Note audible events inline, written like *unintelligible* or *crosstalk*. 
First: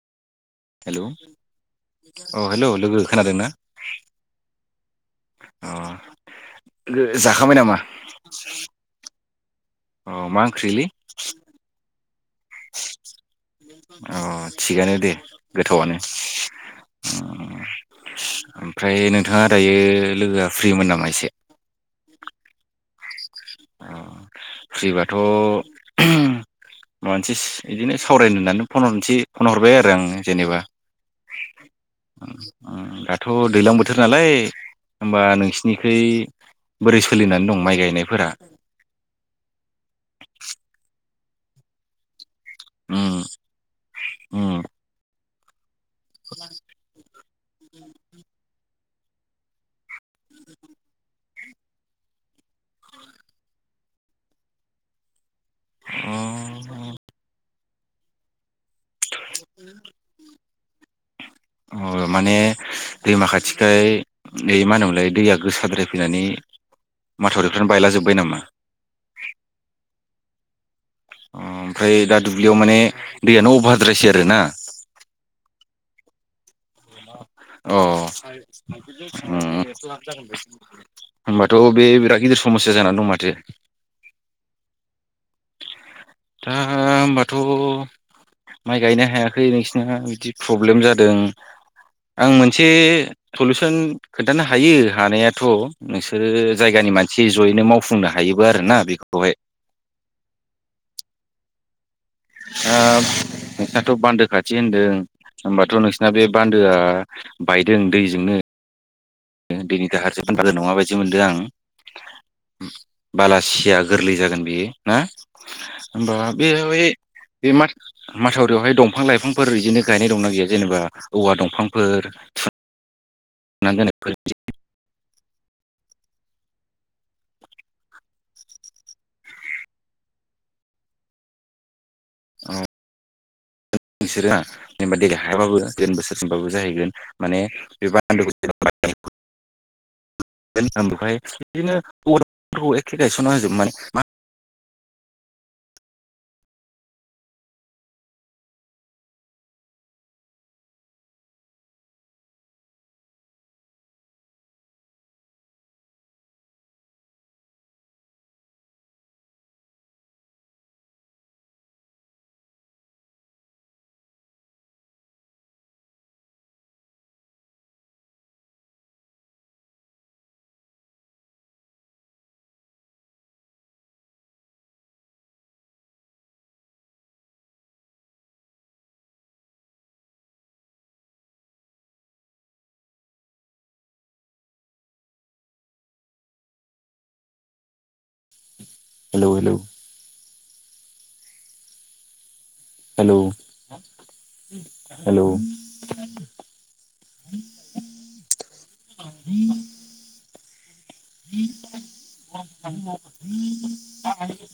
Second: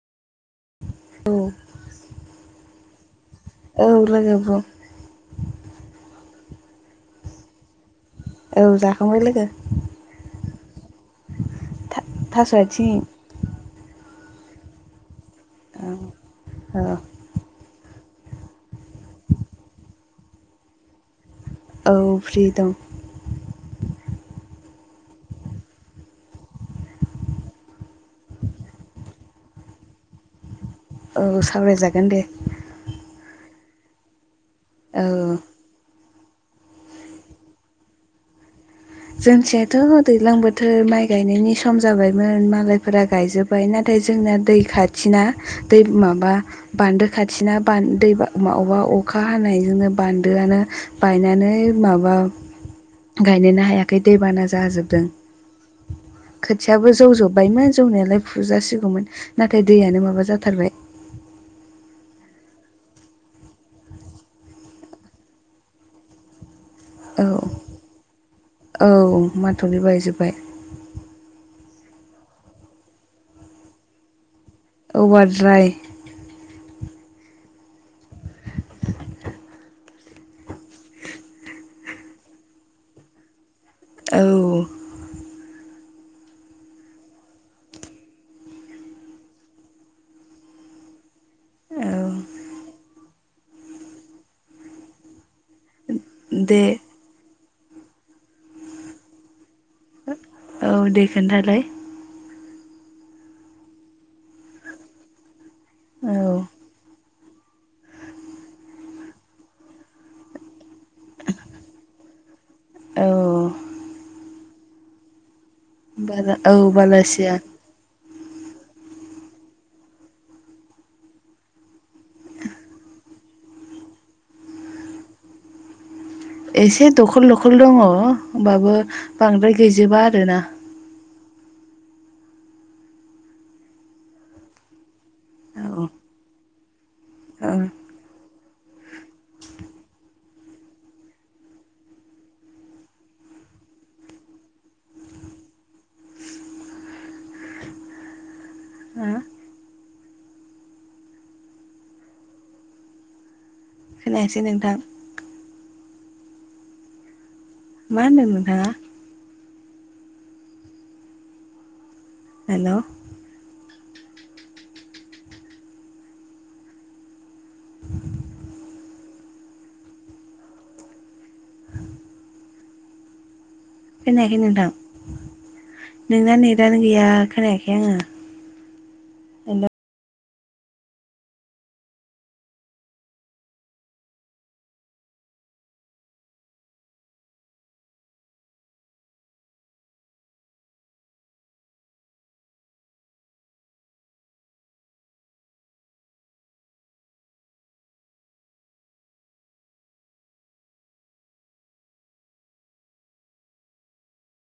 Hello औ अ hello लोगो खोनादोंना? औ लोगो अ *inaudible* *unintelligible* जाखांबाय नामा? औ जाखांबाय लोगो। ख्रिलै? थास' आयथिं। अ थिगानो दे गोथावानो। औ ओमफ्राय नोंथाङा दायो लोगोआ फ्रिमोन नामा एसे? औ फ्रि दं। अ फ्रिबाथ' मोनसिस इदिनो सावरायनो होननानै फन हरनोसै फन हरबाय आरो आङो जेनेबा। औ सावरायजागोन दे। थ' दैलां बोथोर नालाय औ होमबा नोंसिनिखै बोरै सोलिनानै दं माइ गायनायफोरा? जोंनिथिंथ' दैलां बोथोर माइ गायनायनि सम जाबाय। बाय मालायफोरा उम गायजोब्बाय नाथाय जोंना दै उम खाथिना दैब माबा बान्दो खाथिना बान्दो दै *unintelligible* अखा हानायजोंनो बान्दोआनो बायनानै माबा ओ गायनोनो हाया खै दैबाना जाजोबदों अ खोथियाबो जौजोब्बायमोन जौनायालाय फुजासि गौमोन नाथाय दैयानो माबा जाथारबाय। ओ माने दैमा खाथिखाय नै मा होनोमोनलाय दैया गोसाद्राय फैनानै औ माथावरिफ्रानो बायलाजोब्बाय नामा? औ माथ'नि बायजोब्बाय। ओमफ्राय दा दुब्लियाव माने दैयानो अभारद्रायसै आरो ना? अभारद्राय। *inaudible* अ ओम होमबाथ' बे बिराद गिदिर स मस्या जानानै दं माथो? औ। दा होमबाथ' माइ गायनो हायाखै नोंसिना बिदि प्रब्लेम जादों। औ आं मोनसे सलुसन खोन्थानो हायो हानाया थ' नोंसोरो दे जायगानि मानसि जयैनो मावफुंनो हायोबो आरोना बेफोरखौहाय। औ दे खोन्थालाय। ओ नोंसिनाथ' बान्दो खाथि होनदों होमबाथ' नोंसिना बे औ बान्दोआ बायदों दैजोंनो। दैनि दाहारजों *unintelligible* नङाबायदि मोनदों आं। औ बालासिया गोरलै जागोन बेयो ना? होमबा बारा बे औ बे बालासिया बे मा माथावरियावहाय दंफां-लाइफांफोर बिदिनो गायनाय दंना गैया जेनेबा औवा दंफांफोर थु ना दोननायफोर? एसे दखल दखल दङ होमबाबो बांद्राय गैजोबा आरोना। औ। *inaudible* नोंसोरो जेनेबा देग्लाय हायाबाबो औ फैगोन बोसोरसिमबाबो जाहैगोन माने ओं *unintelligible* *inaudible* बेहाय बिदिनो *unintelligible* एखे गायस'ना होजोब माने *unintelligible* हो खोनायासै नोंथां। मा होनदों नोंथाङा? हेल'! खोनायाखै नोंथां नोंना नेदानो गैया खोनायाखै आङो। Hello hello hello. Hello *inaudible* hello. *inaudible* *inaudible* *inaudible*